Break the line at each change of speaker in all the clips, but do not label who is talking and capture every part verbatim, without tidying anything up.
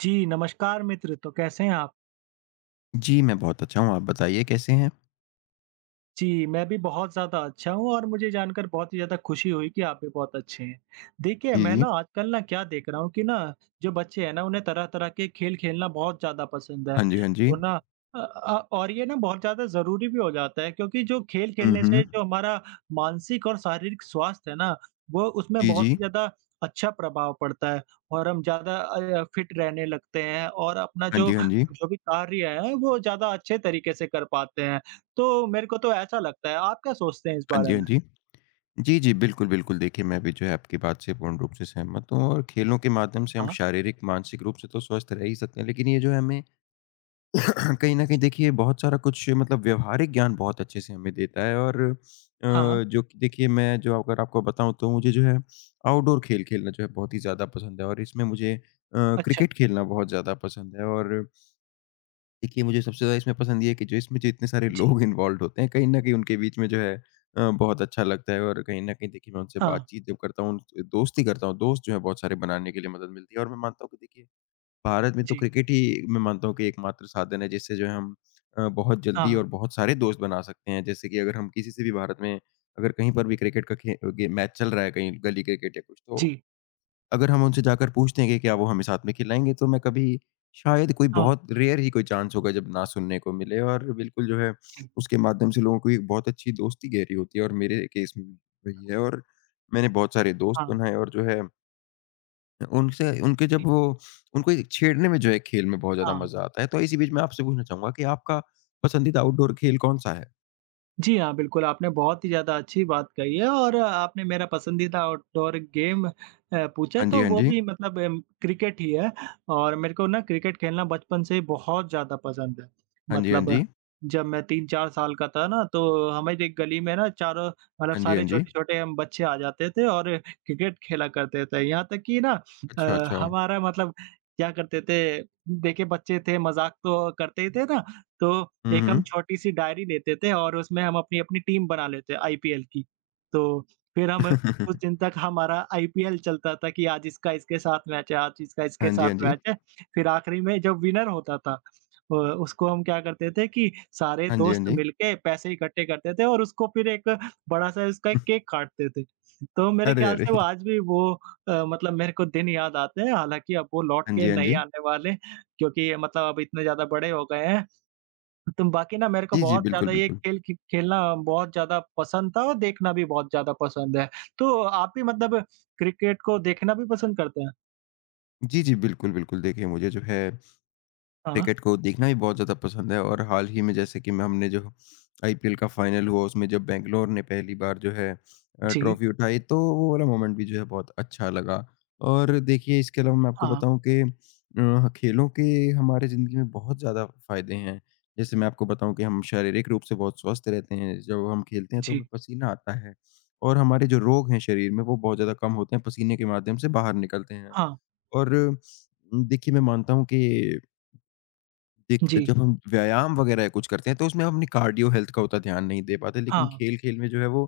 जी, नमस्कार मित्र। तो कैसे हैं आप?
जी, मैं बहुत अच्छा हूँ। आप बताइए कैसे हैं?
जी, मैं भी बहुत ज़्यादा अच्छा हूँ और मुझे जानकर बहुत ही ज़्यादा खुशी हुई कि आप भी बहुत अच्छे हैं। देखिए,
जी,
मैं
जी।
ना आजकल ना क्या देख रहा हूँ कि ना, जो बच्चे हैं ना, उन्हें तरह-तरह के खेल खेलना बहुत ज़्यादा पसंद है।
हाँ जी, हाँ जी।
वो ना अ अ, और ये ना बहुत ज़्यादा ज़रूरी भी हो जाता है क्योंकि जो खेल
हुँ,
खेलने से
हुँ।
जो हमारा मानसिक और शारीरिक स्वास्थ्य है ना, वो उसमें
जी,
बहुत ही
जी।
ज़्यादा अच्छा प्रभाव पड़ता है और हम ज़्यादा अ, फिट रहने लगते हैं और अपना
हाँ
जो
जी, हाँ जी।
जो भी कार्य है, वो ज़्यादा अच्छे तरीके से कर पाते हैं। तो मेरे को तो ऐसा लगता है, आप क्या सोचते हैं इस
हाँ
बारे
जी, हाँ
में?
जी। जी, जी, बिल्कुल, बिल्कुल। देखिए, मैं भी जो है आपकी बात से पूर्ण रूप से सहमत हूँ और खेलों के माध्यम से हम
हाँ।
शारीरिक, मानसिक रूप से तो स्वस्थ रह ही सकते हैं, लेकिन ये जो है हमें कहीं न कहीं देखिए बहुत सारा कुछ मतलब व्यावहारिक ज्ञान बहुत अच्छे से हमें देता है और अ,
हाँ,
जो कि देखिए मैं जो अगर आपको बताऊँ तो मुझे जो है आउटडोर खेल खेलना जो है बहुत ही ज़्यादा पसंद है और इसमें मुझे अ,
अच्छा,
क्रिकेट खेलना बहुत ज़्यादा पसंद है और देखिए, मुझे सबसे ज़्यादा इसमें पसंद ये है कि जो इसमें जो इतने सारे
जी,
लोग इन्वॉल्व्ड होते हैं, कहीं न कहीं उनके बीच में जो है अ, बहुत अच्छा लगता है और कहीं न कहीं देखिए मैं उनसे
हाँ,
बातचीत जब करता हूँ, उन दोस्ती करता हूँ, दोस्त जो है बहुत सारे बनाने के लिए मदद मिलती है और मैं मानता हूँ कि देखिए, भारत में तो
जी,
क्रिकेट ही मैं मानता हूँ कि एकमात्र साधन है जिससे जो है हम अ, बहुत जल्दी
हाँ,
और बहुत सारे दोस्त बना सकते हैं। जैसे कि अगर हम किसी से भी भारत में अगर कहीं पर भी क्रिकेट का खे गे मैच चल रहा है, कहीं गली क्रिकेट या कुछ तो
जी,
अगर हम उनसे जाकर पूछते हैं कि क्या वो हमें साथ में खिलाएँगे, तो मैं कभी शायद कोई
हाँ,
बहुत रेयर ही कोई चांस होगा जब ना सुनने को मिले और बिल्कुल जो है
जी,
उसके माध्यम से लोगों की एक बहुत अच्छी दोस्ती गहरी होती है और मेरे केस में वही है और मैंने बहुत सारे दोस्त
हाँ,
बनाए और जो है उनसे उनके
जी,
जब वो उनको एक छेड़ने में जो है खेल में बहुत ज़्यादा
हाँ। जी
मज़ा आता है। तो इसी बीच मैं आपसे पूछना चाहूँगा कि आपका पसंदीदा आउटडोर खेल कौन-सा है?
जी हाँ, बिल्कुल, आपने बहुत ही ज़्यादा अच्छी बात कही है और अ, आपने मेरा पसंदीदा आउटडोर गेम अ, पूछा
हाँ जी,
तो
हाँ
वो
जी।
भी मतलब अम, क्रिकेट ही है और मेरे को ना क्रिकेट खेलना बचपन से ही बहुत ज़्यादा पसंद है।
हाँ जी, हाँ
मतलब अ,
जी।
जब मैं तीन चार साल का था ना तो हमारी एक गली में ना चारों मतलब
हाँ जी,
सारे
हाँ जी।
छोटे-छोटे हम बच्चे आ जाते थे और क्रिकेट खेला करते थे। यहाँ तक कि ना अ,
अच्छा, अच्छा।
हमारा मतलब क्या करते थे देखिए बच्चे थे मज़ाक तो करते ही थे ना तो
हुँ,
एक हम
हुँ।
छोटी-सी डायरी लेते थे और उसमें हम अपनी-अपनी टीम बना लेते आईपीएल की। तो फिर हम उस दिन तक हमारा आईपीएल चलता था कि आज इसका इसके साथ मैच है, आज इसका इसके
हाँ जी,
साथ
हाँ जी।
मैच है। फिर आखिरी में जब विनर होता था अ, उसको हम क्या करते थे कि सारे
हाँ जी,
दोस्त
हाँ जी।
मिलके पैसे इकट्ठे करते थे और उसको फिर एक बड़ा-सा उसका एक केक काटते थे। तो मेरे
अरे,
ख्याल
अरे!
से वो आज भी वो अ, मतलब मेरे को दिन याद आते हैं, हालाँकि अब वो लौट
हाँ
के
जी, हाँ
नहीं
जी।
आने वाले क्योंकि ये मतलब अब इतने ज़्यादा बड़े हो गए हैं। तुम बाकी ना मेरे को
जी, जी,
बहुत
बिल्कुल,
ज़्यादा ये
बिल्कुल।
खेल खे खेलना बहुत ज़्यादा पसंद था और देखना भी बहुत ज़्यादा पसंद है। तो आप भी मतलब क्रिकेट को देखना भी पसंद करते हैं?
जी, जी, बिल्कुल, बिल्कुल। देखिए, मुझे जो है
हाँ,
क्रिकेट को देखना भी बहुत ज़्यादा पसंद है और हाल ही में जैसे कि मैं हमने जो आई पी एल का फाइनल हुआ उसमें जब बैंगलोर ने पहली बार जो है अ,
जी,
ट्रॉफी उठाई तो वो वाला मोमेंट भी जो है बहुत अच्छा लगा। और देखिए इसके अलावा मैं आपको
हाँ,
बताऊँ कि अ, खेलों के हमारे ज़िंदगी में बहुत ज़्यादा फ़ायदे हैं। जैसे मैं आपको बताऊँ कि हम शारीरिक रूप से बहुत स्वस्थ रहते हैं, जब हम खेलते हैं तो हमें
जी,
पसीना आता है और हमारे जो रोग हैं शरीर में वो बहुत ज़्यादा कम होते हैं, पसीने के माध्यम से बाहर निकलते हैं।
हाँ,
और अ, देखिए मैं मानता हूँ कि देख
जी,
जब हम व्यायाम वगैरह या कुछ करते हैं तो उसमें हम अपनी कार्डियो हेल्थ का उतना ध्यान नहीं दे पाते लेकिन
हाँ,
खेल-खेल में जो है वो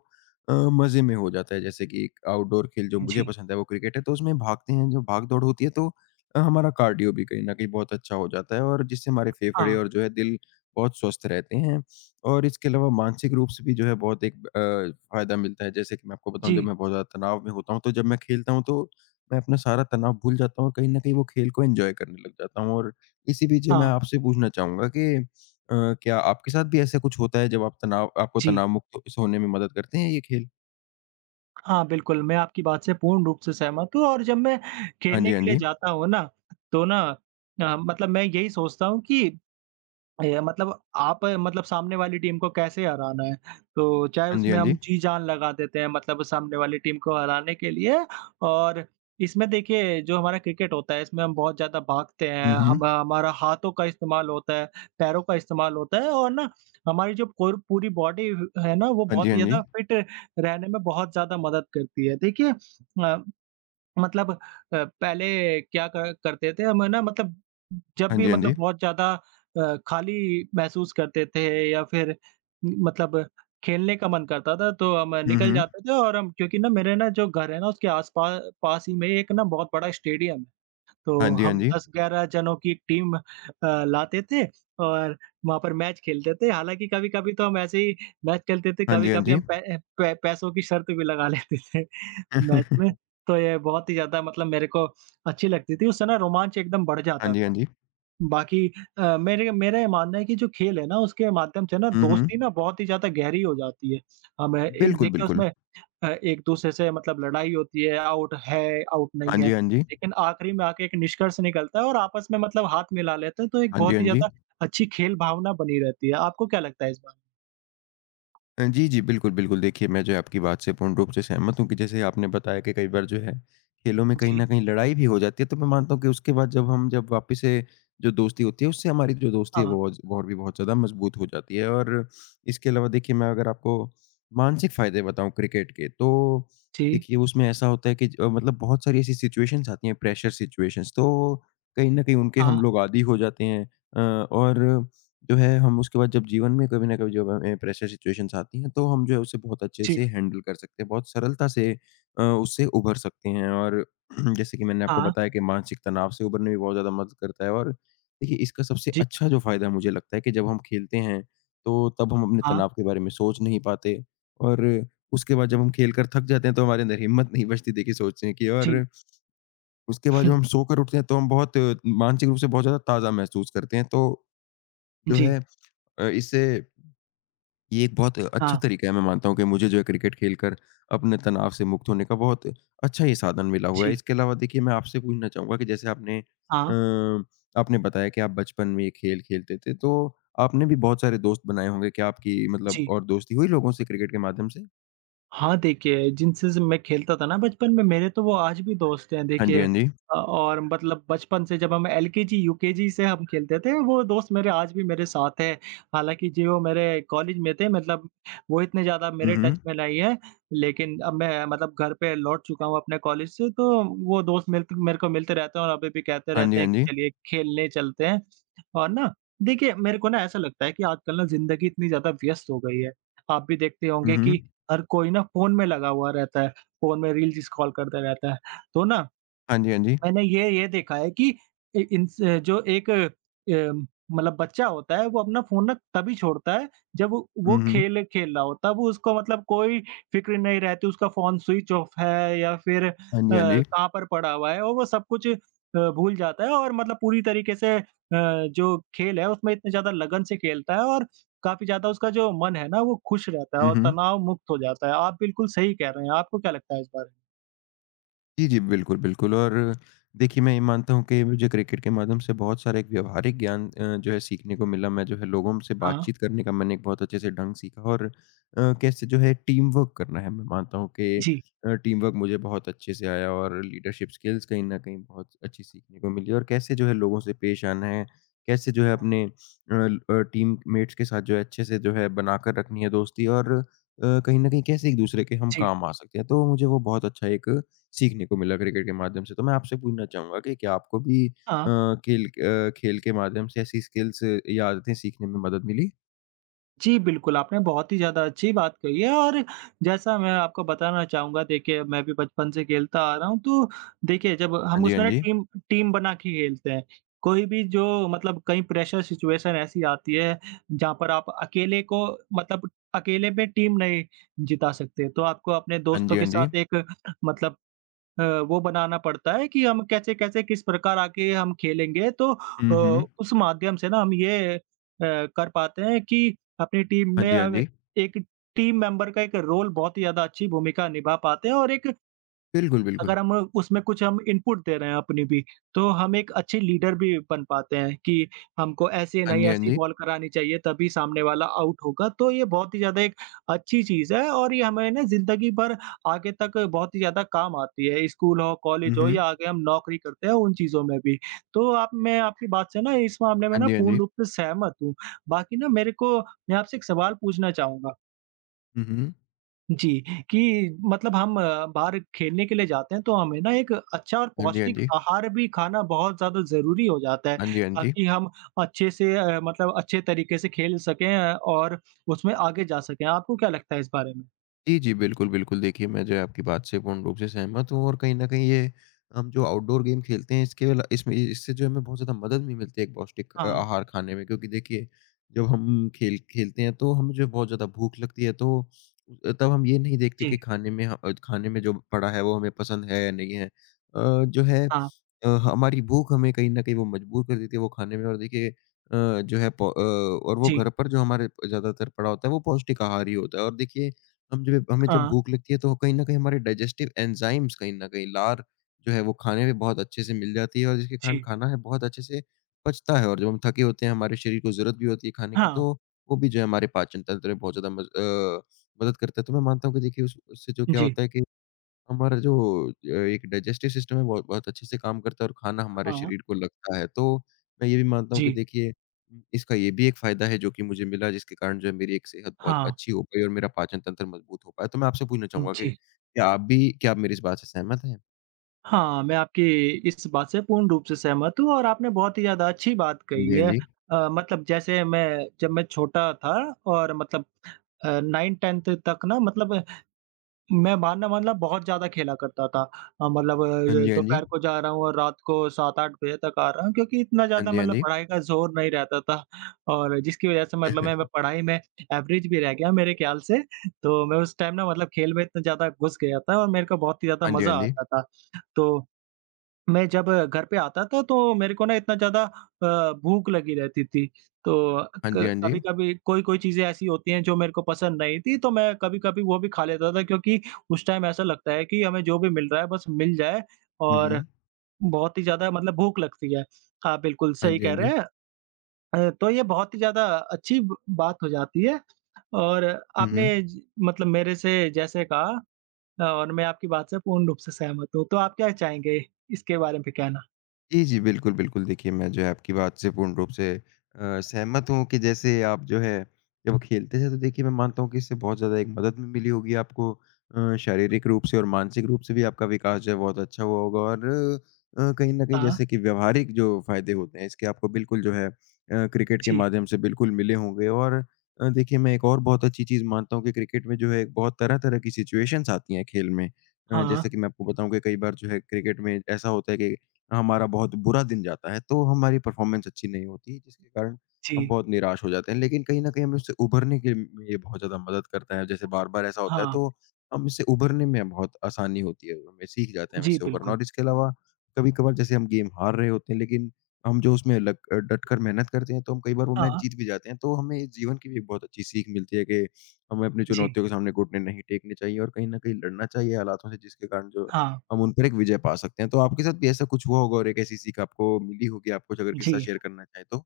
अ, मज़े में हो जाता है। जैसे कि एक आउटडोर खेल जो मुझे
जी,
पसंद है वो क्रिकेट है तो उसमें भागते हैं, जो भाग-दौड़ होती है तो अ, हमारा कार्डियो भी कहीं न कहीं बहुत अच्छा हो जाता है और जिससे हमारे फेफड़े
हाँ,
और जो है दिल बहुत स्वस्थ रहते हैं। और इसके अलावा मानसिक रूप से भी जो है बहुत एक अ, फ़ायदा मिलता है। जैसे कि मैं आपको बताऊँ जब
जी,
मैं बहुत ज़्यादा तनाव में होता हूँ तो जब मैं खेलता हूँ तो मैं अपना सारा तनाव भूल जाता हूँ और कहीं न कहीं वो खेल को एन्जॉय करने लग जाता हूँ और इसी बीच मैं
हाँ,
आपसे पूछना चाहूँगा कि अ, क्या आपके साथ भी ऐसा कुछ होता है जब आप तनाव आपको
जी।
तनाव मुक्त इस होने में मदद करते हैं ये खेल?
हाँ, बिल्कुल, मैं आपकी बात से पूर्ण रूप से सहमत हूँ और जब मैं
हाँ
खेलने
जी, हाँ
के लिए
जी।
जाता हूँ ना, तो ना अ, मतलब मैं यही सोचता हूँ कि ये मतलब आप मतलब सामने वाली टीम को कैसे हराना है, तो चाहे
हाँ जी,
उसमें
हाँ
हम
जी।
जी-जान लगा देते हैं मतलब सामने वाली टीम को हराने के लिए और इसमें देखिए जो हमारा क्रिकेट होता है, इसमें हम बहुत ज़्यादा भागते हैं,
हुँ, हुँ।
हम हमारा हाथों का इस्तेमाल होता है, पैरों का इस्तेमाल होता है और ना हमारी जो पूर पूरी बॉडी है ना, वो
हाँ जी,
बहुत ही
हाँ जी।
ज़्यादा फिट रहने में बहुत ज़्यादा मदद करती है। देखिए अ मतलब अ, पहले क्या कर करते थे हम है ना मतलब जब
हाँ
भी
जी, हाँ
मतलब
जी।
बहुत ज़्यादा अ, खाली महसूस करते थे या फिर मतलब खेलने का मन करता था तो हम
हुँ,
निकल
हुँ।
जाते थे और हम क्योंकि ना मेरे ना जो घर है ना उसके आस-पा पास पास ही में एक ना बहुत बड़ा स्टेडियम है। तो
हाँ जी, हाँ
हम
जी।
दस ग्यारह जनों की टीम अ, लाते थे और वहाँ पर मैच खेलते थे। हालाँकि कभी-कभी तो हम ऐसे ही मैच खेलते थे,
हाँ जी, हाँ
कभी-कभी
जी।
हम पै अ, पै पैसों की शर्त भी लगा लेते थे मैच में। तो ये बहुत ही ज़्यादा मतलब मेरे को अच्छी लगती थी, उससे ना रोमांच एकदम बढ़
हाँ
जाता
जी, हाँ
था।
जी।
बाकी अ, मेरे मेरा ये मानना है कि जो खेल है ना उसके माध्यम से ना
हुँ, हुँ।
दोस्ती ना बहुत ही ज़्यादा गहरी हो जाती है। हम एक
बिल्कुल,
देखिए
बिल्कुल।
उसमें अ, एक-दूसरे से मतलब लड़ाई होती है, आउट है, आउट नहीं
हाँ
है।
जी, हाँ जी।
लेकिन आखिरी में आके एक निष्कर्ष निकलता है और आपस में मतलब हाथ मिला लेते हैं, तो एक
हाँ जी,
बहुत
हाँ
ही
जी।
ज़्यादा अच्छी खेल भावना बनी रहती है। आपको क्या लगता है इस बारे में?
अ, जी, जी। बिल्कुल, बिल्कुल। देखिए, मैं जो है आपकी बात से पूर्ण रूप से सहमत हूँ कि जैसे आपने बताया कि कई बार जो है, खेलों में कहीं
जी,
न कहीं लड़ाई भी हो जाती है, तो मैं मानता हूँ कि उसके बाद जब हम जब वापस से जो दोस्ती होती है, उससे हमारी जो दोस्ती है
हाँ,
वो ज और भी बहुत ज़्यादा मजबूत हो जाती है। और इसके अलावा देखिए मैं अगर आपको मानसिक फ़ायदे बताऊँ क्रिकेट के, तो
जी,
देखिए उसमें ऐसा होता है कि ज मतलब बहुत सारी ऐसी सिचुएशंस आती हैं, प्रेशर सिचुएशंस, तो कहीं न कहीं उनके हम
हाँ,
लोग आदी हो जाते हैं। अ, और जो है हम उसके बाद जब जीवन में कभी ना कभी जब हमें प्रेशर सिचुएशंस आती हैं तो हम जो है उसे बहुत अच्छे
जी,
से हैंडल कर सकते हैं, बहुत सरलता से अ, उससे उभर सकते हैं और जैसे कि मैंने आपको
हाँ,
बताया कि मानसिक तनाव से उभरने में बहुत ज़्यादा मदद करता है और देखिए इसका सबसे
जी,
अच्छा जो फ़ायदा मुझे लगता है कि जब हम खेलते हैं तो तब हम अपने
हाँ,
तनाव के बारे में सोच नहीं पाते और उसके बाद जब हम खेल कर थक जाते हैं तो हमारे अंदर हिम्मत नहीं बचती देखिए सोचने की और
जी,
उसके बाद जब
हुँ,
हम सोकर उठते हैं तो हम बहुत अ, मानसिक रूप से बहुत ज़्यादा ताज़ा महसूस करते हैं तो जो
जी,
है अ, इससे ये एक बहुत
हाँ,
अच्छा तरीका है मैं मानता हूँ कि मुझे जो है क्रिकेट खेलकर अपने तनाव से मुक्त होने का बहुत अच्छा ये साधन मिला हुआ है।
जी,
इसके अलावा देखिए मैं आपसे पूछना चाहूँगा कि जैसे आपने अ,
हाँ,
आपने बताया कि आप बचपन में ये खेल खेलते थे, तो आपने भी बहुत सारे दोस्त बनाए होंगे क्या आपकी मतलब
जी।
और दोस्ती हुई लोगों से क्रिकेट के माध्यम से?
हाँ, देखिए, जिनसे ज़ मैं खेलता था ना बचपन में, मेरे तो वो आज भी दोस्त हैं,
हाँ जी,
देखिए।
हाँ जी।
अ, और मतलब बचपन से जब हम एलकेजी, यूकेजी से हम खेलते थे, वो दोस्त मेरे आज भी मेरे साथ हैं। हालाँकि जी, वो मेरे कॉलेज में थे, मतलब वो इतने ज़्यादा
हुँ,
मेरे टच
हुँ।
में नहीं है, लेकिन अब मैं मतलब घर पे लौट चुका हूँ अपने कॉलेज से, तो वो दोस्त मिलते मेरे को मिलते रहते हैं और अभी भी कहते
हाँ जी,
रहते
हाँ
हैं कि
जी।
चलिए खेलने चलते हैं। और ना देखिए, मेरे को ना ऐसा लगता है कि आजकल ना ज़िंदगी इतनी ज़्यादा व्यस्त हो गई है। आप भी देखते
हुँ,
होंगे
हुँ।
कि हर कोई ना फ़ोन में लगा हुआ रहता है, फ़ोन में रील्स स्क्रॉल करते रहता है। तो ना
हाँ जी, हाँ जी।
मैंने ये ये देखा है कि इ इंस जो एक अ, मतलब बच्चा होता है, वो अपना फ़ोन ना तभी छोड़ता है जब वो वो
हुँ, हुँ।
खेल खेल रहा हो, तब उसको मतलब कोई फ़िक्र नहीं रहती, उसका फ़ोन स्विच ऑफ है या फिर अ,
हाँ जी, हाँ जी।
कहाँ पर पड़ा हुआ है और वो सब कुछ अ, भूल जाता है और मतलब पूरी तरीके से अ, जो खेल है उसमें इतने ज़्यादा लगन से खेलता है और काफ़ी ज़्यादा उसका जो मन है ना, वो खुश रहता है
हुँ,
और
हुँ।
तनाव मुक्त हो जाता है। आप बिल्कुल सही कह रहे हैं, आपको क्या लगता है इस बारे में?
जी, जी। बिल्कुल, बिल्कुल और देखिए, मैं ये मानता हूँ कि मुझे क्रिकेट के माध्यम से बहुत सारा एक व्यावहारिक ज्ञान अ, जो है सीखने को मिला। मैं जो है लोगों से
हाँ।
बातचीत करने का मैंने एक बहुत अच्छे से ढंग सीखा और अ, कैसे जो है टीम वर्क करना है। मैं मानता हूँ कि
जी,
अ, टीम वर्क मुझे बहुत अच्छे से आया और लीडरशिप स्किल्स कहीं न कहीं बहुत अच्छी सीखने को मिली और कैसे जो है लोगों से पेश आना है, कैसे जो है अपने अ ल- अ, टीममेट्स के साथ जो है अच्छे से जो है बनाकर रखनी है दोस्ती और अ, कहीं न कहीं कैसे एक-दूसरे के हम
जी।
काम आ सकते हैं। तो मुझे वो बहुत अच्छा एक सीखने को मिला क्रिकेट के माध्यम से। तो मैं आपसे पूछना चाहूँगा कि क्या आपको भी अ,
हाँ।
खेल अ, खेल के माध्यम से ऐसी स्किल्स या आदतें सीखने में मदद मिली?
जी, बिल्कुल, आपने बहुत ही ज़्यादा अच्छी बात कही है और जैसा मैं आपको बताना चाहूँगा देखिए मैं भी बचपन से खेलता आ रहा हूँ, तो देखिए जब हम
हाँ जी, हाँ
उसमें ना
जी।
टीम टीम बना के खेलते हैं। कोई भी जो मतलब कहीं प्रेशर सिचुएशन ऐसी आती है जहाँ पर आप अकेले को मतलब अकेले पे टीम नहीं जिता सकते, तो आपको अपने
हाँ
दोस्तों
जी,
के
हाँ जी।
साथ एक मतलब अ, वो बनाना पड़ता है कि हम कैसे-कैसे किस प्रकार आके हम खेलेंगे तो
हुँ,
अ,
हुँ।
उस माध्यम से ना हम ये अ, कर पाते हैं कि अपनी टीम
हाँ
में
जी, हाँ
अब
जी।
एक टीम मेंबर का एक रोल बहुत ही ज़्यादा अच्छी भूमिका निभा पाते हैं और एक
बिल्कुल, बिल्कुल।
अगर हम उसमें कुछ हम इनपुट दे रहे हैं अपनी भी, तो हम एक अच्छे लीडर भी बन पाते हैं कि हमको ऐसे
हाँ
नहीं
जी, हाँ
ऐसी
जी।
बॉल करानी चाहिए तभी सामने वाला आउट होगा। तो ये बहुत ही ज़्यादा एक अच्छी चीज़ है और ये हमें ना ज़िंदगी भर आगे तक बहुत ही ज़्यादा काम आती है। स्कूल हो, कॉलेज
हुँ,
हो
हुँ।
या आगे हम नौकरी करते हैं उन चीज़ों में भी। तो आप मैं आपकी बात से ना इस मामले में
हाँ
ना
जी, हाँ
पूर्ण
जी।
रूप से सहमत हूँ। बाकी ना मेरे को मैं आपसे एक सवाल पूछना चाहूँगा?
हुँ, हुँ।
जी, कि मतलब हम अ, बाहर खेलने के लिए जाते हैं तो हमें ना एक अच्छा और
हाँ जी, हाँ
पौष्टिक
जी।
आहार भी खाना बहुत ज़्यादा ज़रूरी हो जाता है,
हाँ जी, हाँ जी।
ताकि हम अच्छे से अ, मतलब अच्छे तरीके से खेल सकें अ, और उसमें आगे जा सकें। आपको क्या लगता है इस बारे में?
जी, जी। बिल्कुल, बिल्कुल। देखिए, मैं जो है आपकी बात से पूर्ण रूप से सहमत हूँ और कहीं न कहीं ये हम जो आउटडोर गेम खेलते हैं इसके अला इसमें इससे जो है हमें बहुत ज़्यादा मदद भी मिलती है एक पौष्टिक अ,
हाँ,
आहार खाने में क्योंकि देखिए, जब हम खेल खेलते हैं तो हमें जो है बहुत ज़्यादा भूख लगती है तो अ, तब हम ये नहीं देखते
जी,
कि खाने में ह अ, खाने में जो पड़ा है वो हमें पसंद है या नहीं है। अ, जो है
हाँ,
अ, हमारी भूख हमें कहीं न कहीं वो मजबूर कर देती है वो खाने में और देखिए अ, जो है पौ अ, और वो
जी,
घर पर जो हमारे प ज़्यादातर पड़ा होता है वो पौष्टिक आहार ही होता है और देखिए हम जब हमें जब
हाँ,
भूख लगती है तो कहीं न कहीं हमारे डाइजेस्टिव एंजाइम्स कहीं न कहीं लार जो है वो खाने में बहुत अच्छे से मिल जाती है और जिसके कारण
जी,
खाना है बहुत अच्छे से पचता है और जब हम थके होते हैं हमारे शरीर को ज़रूरत भी होती है खाने की
हाँ,
तो वो भी जो है हमारे पाचन तंत्र में बहुत ज़्यादा मज अ, मदद करता है। तो मैं मानता हूँ कि देखिए उस उससे जो क्या
जी,
होता है कि हमारा जो अ, एक डाइजेस्टिव सिस्टम है वो बहुत अच्छे से काम करता है और खाना हमारे
हाँ,
शरीर को लगता है। तो मैं ये भी मानता हूँ कि
जी,
देखिए इसका ये भी एक फ़ायदा है जो कि मुझे मिला जिसके कारण जो है मेरी एक सेहत बहुत
हाँ,
अच्छी हो पाई और मेरा पाचन तंत्र मजबूत हो पाया। तो मैं आपसे पूछना चाहूँगा कि
जी।
क्या आप भी क्या आप मेरी इस बात से सहमत हैं?
हाँ, मैं आपकी इस बात से पूर्ण रूप से सहमत हूँ और आपने बहुत ही ज़्यादा अच्छी बात
हाँ
कही
जी, हाँ
है।
जी।
अ, मतलब जैसे मैं जब मैं छोटा था और मतलब अ, नाइंथ-टेंथ तक ना मतलब मैं मानना मतलब बहुत ज़्यादा खेला करता था। अ, मतलब
हाँ
अ,
जी, हाँ जी।
दोपहर को जा रहा हूँ और रात को सात आठ बजे तक आ रहा हूँ क्योंकि इतना
हाँ
ज़्यादा
जी, हाँ
मतलब
जी।
पढ़ाई का ज़ोर नहीं रहता था और जिसकी वज़ह से मतलब मैं मैं पढ़ाई में एवरेज भी रह गया मेरे ख़्याल से। तो मैं उस टाइम ना मतलब खेल में इतना ज़्यादा घुस गया था और मेरे को बहुत ही ज़्यादा
हाँ जी, हाँ
मज़ा
जी।
आता था। तो मैं जब घर पे आता था तो मेरे को ना इतना ज़्यादा अ, भूख लगी रहती थी। तो
हाँ जी,
क
हाँ जी।
कभी-कभी कोई-कोई चीज़ें ऐसी होती हैं जो मेरे को पसंद नहीं थी तो मैं कभी-कभी वो भी खा लेता था क्योंकि उस टाइम ऐसा लगता है कि हमें जो भी मिल रहा है बस मिल जाए
हुँ,
और
हुँ।
बहुत ही ज़्यादा मतलब भूख लगती है। आप बिल्कुल
हाँ
सही
जी,
कह
हाँ जी।
रहे हैं। अ, तो ये बहुत ही ज़्यादा अच्छी ब बात हो जाती है और
हुँ,
आपने
हुँ।
ज मतलब मेरे से जैसे कहा और मैं आपकी बात से पूर्ण रूप से सहमत हूँ। तो आप क्या चाहेंगे इसके बारे में कहना?
जी, जी। बिल्कुल, बिल्कुल। देखिए, मैं जो है आपकी बात से पूर्ण रूप से अ, सहमत हूँ कि जैसे आप जो है जब खेलते थे तो देखिए मैं मानता हूँ कि इससे बहुत ज़्यादा एक मदद भी मिली होगी आपको अ, शारीरिक रूप से और मानसिक रूप से भी आपका विकास जो है बहुत अच्छा हुआ होगा और अ, कहीं न कहीं
हाँ।
जैसे कि व्यावहारिक जो फ़ायदे होते हैं इसके आपको बिल्कुल जो है अ, क्रिकेट के
जी,
माध्यम से बिल्कुल मिले होंगे और अ, देखिए मैं एक और बहुत अच्छी चीज़ मानता हूँ कि क्रिकेट में जो है एक बहुत तरह-तरह की सिचुएशंस आती हैं खेल में। अ,
हाँ,
जैसे कि मैं आपको बताऊँ कि कई बार जो है क्रिकेट में ऐसा होता है कि हमारा बहुत बुरा दिन जाता है, तो हमारी परफ़ॉर्मेंस अच्छी नहीं होती, जिसके कारण हम
जी,
बहुत निराश हो जाते हैं। लेकिन कहीं न कहीं हमें उससे उभरने के में ये बहुत ज़्यादा मदद करता है। जैसे बार-बार ऐसा होता है,
हाँ,
तो हम इससे उभरने में बहुत आसानी होती है, हमें सीख जाते हैं हम
जी,
इससे उभरना।
बिल्कुल।
और इसके अलावा कभी-कभार जैसे हम गेम हार रहे होते हैं, लेकिन हम जो उसमें लग अ, डट कर मेहनत करते हैं, तो हम कई बार वो मैच
हाँ,
जीत भी जाते हैं। तो हमें इस जीवन की भी एक बहुत अच्छी सीख मिलती है कि हमें अपनी
जी,
चुनौतियों के सामने घुटने नहीं टेकने चाहिए और कहीं न कहीं लड़ना चाहिए हालातों से, जिसके कारण जो
हाँ,
हम उन पर एक विजय पा सकते हैं। तो आपके साथ भी ऐसा कुछ हुआ होगा और एक ऐसी सीख आपको मिली होगी, आप कुछ अगर किस्सा
जी।
शेयर करना चाहें तो?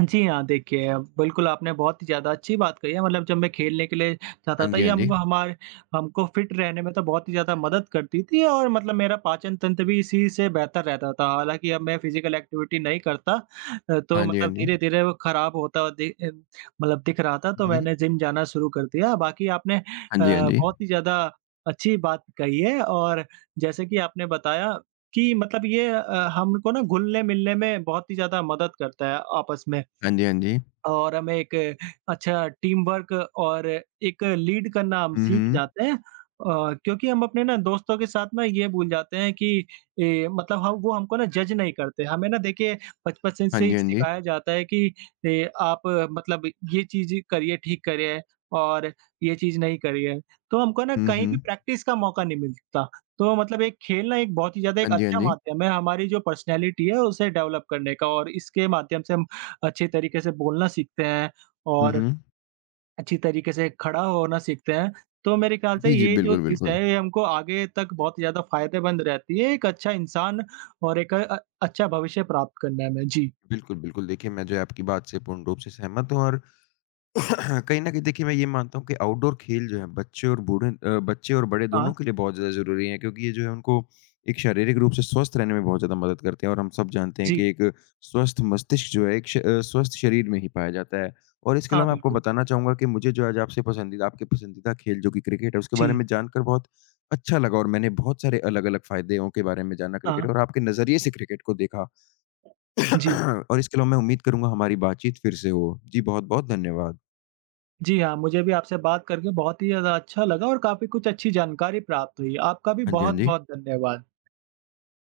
जी हाँ, देखिए, बिल्कुल आपने बहुत ही ज़्यादा अच्छी बात कही है मतलब जब मैं खेलने के लिए जाता
हाँ
था
जी,
ये
हाँ जी।
हमको हमारे हमको फिट रहने में तो बहुत ही ज़्यादा मदद करती थी और मतलब मेरा पाचन तंत्र भी इसी से बेहतर रहता था। हालाँकि अब मैं फिज़िकल एक्टिविटी नहीं करता अ, तो
हाँ जी, हाँ
मतलब
जी।
धीरे-धीरे वो ख़राब होता हुआ दि अ, मतलब दिख रहा था तो
हुँ।
मैंने जिम जाना शुरू कर दिया। बाकी आपने अ,
हाँ जी, हाँ जी।
बहुत ही ज़्यादा अच्छी बात कही है और जैसे कि आपने बताया कि मतलब ये अ, हमको ना घुलने-मिलने में बहुत ही ज़्यादा मदद करता है आपस में।
हाँ जी, हाँ जी।
और हमें एक अच्छा टीम वर्क और एक लीड करना हम
हुँ,
सीख
हुँ।
जाते हैं। अ, क्योंकि हम अपने ना दोस्तों के साथ ना ये भूल जाते हैं कि ए, मतलब हम वो हमको ना जज नहीं करते। हमें ना देखिए बचपन से
हाँ
से ही
जी, हाँ जी।
सिखाया जाता है कि ए, आप अ, मतलब ये चीज़ करिए, ठीक करिए और ये चीज़ नहीं करिए। तो हमको ना
हुँ,
कहीं भी
हुँ।
प्रैक्टिस का मौका नहीं मिलता। तो मतलब एक खेलना एक बहुत ही ज़्यादा एक
हाँ जी, हाँ
अच्छा
जी।
माध्यम है हमारी जो पर्सनैलिटी है उसे डेवलप करने का और इसके माध्यम से हम अच्छे तरीके से बोलना सीखते हैं
हुँ,
और
हुँ।
अच्छी तरीके से खड़ा होना सीखते हैं। तो मेरे ख्याल से
जी, जी,
ये जो
बिल्कुल,
चीज़
बिल्कुल।
है ये हमको आगे तक बहुत ज़्यादा फ़ायदेमंद रहती है, एक अच्छा इंसान और एक अ, अच्छा भविष्य प्राप्त करने में। जी,
बिल्कुल, बिल्कुल। देखिए, मैं जो है आपकी बात से पूर्ण रूप से सहमत हूँ और कहीं न कहीं देखिए मैं ये मानता हूँ कि आउटडोर खेल जो हैं बच्चे और बूढ़े अ, बच्चे और बड़े
हाँ,
दोनों के लिए बहुत ज़्यादा ज़रूरी हैं क्योंकि ये जो है उनको एक शारीरिक रूप से स्वस्थ रहने में बहुत ज़्यादा मदद करते हैं और हम सब जानते हैं
जी,
कि एक स्वस्थ मस्तिष्क जो है एक श अ, स्वस्थ शरीर में ही पाया जाता है। और इसके
हाँ,
अलावा मैं आपको
बिल्कुल।
बताना चाहूँगा कि मुझे जो आज आपसे पसंदीदा आपके पसंदीदा खेल जो कि क्रिकेट है उसके बारे
जी,
में जानकर बहुत अच्छा लगा और मैंने बहुत सारे अलग-अलग फ़ायदों के बारे में जाना
हाँ,
क्रिकेट और आपके नज़रिए से क्रिकेट को देखा।
जी।
और इसके अलावा मैं उम्मीद करूँगा हमारी बातचीत फिर से हो। जी बहुत-बहुत धन्यवाद।
जी हाँ, मुझे भी आपसे बात करके बहुत ही ज़्यादा अच्छा लगा और काफ़ी कुछ अच्छी जानकारी प्राप्त हुई। आपका भी
हाँ जी, हाँ जी।
बहुत-बहुत धन्यवाद।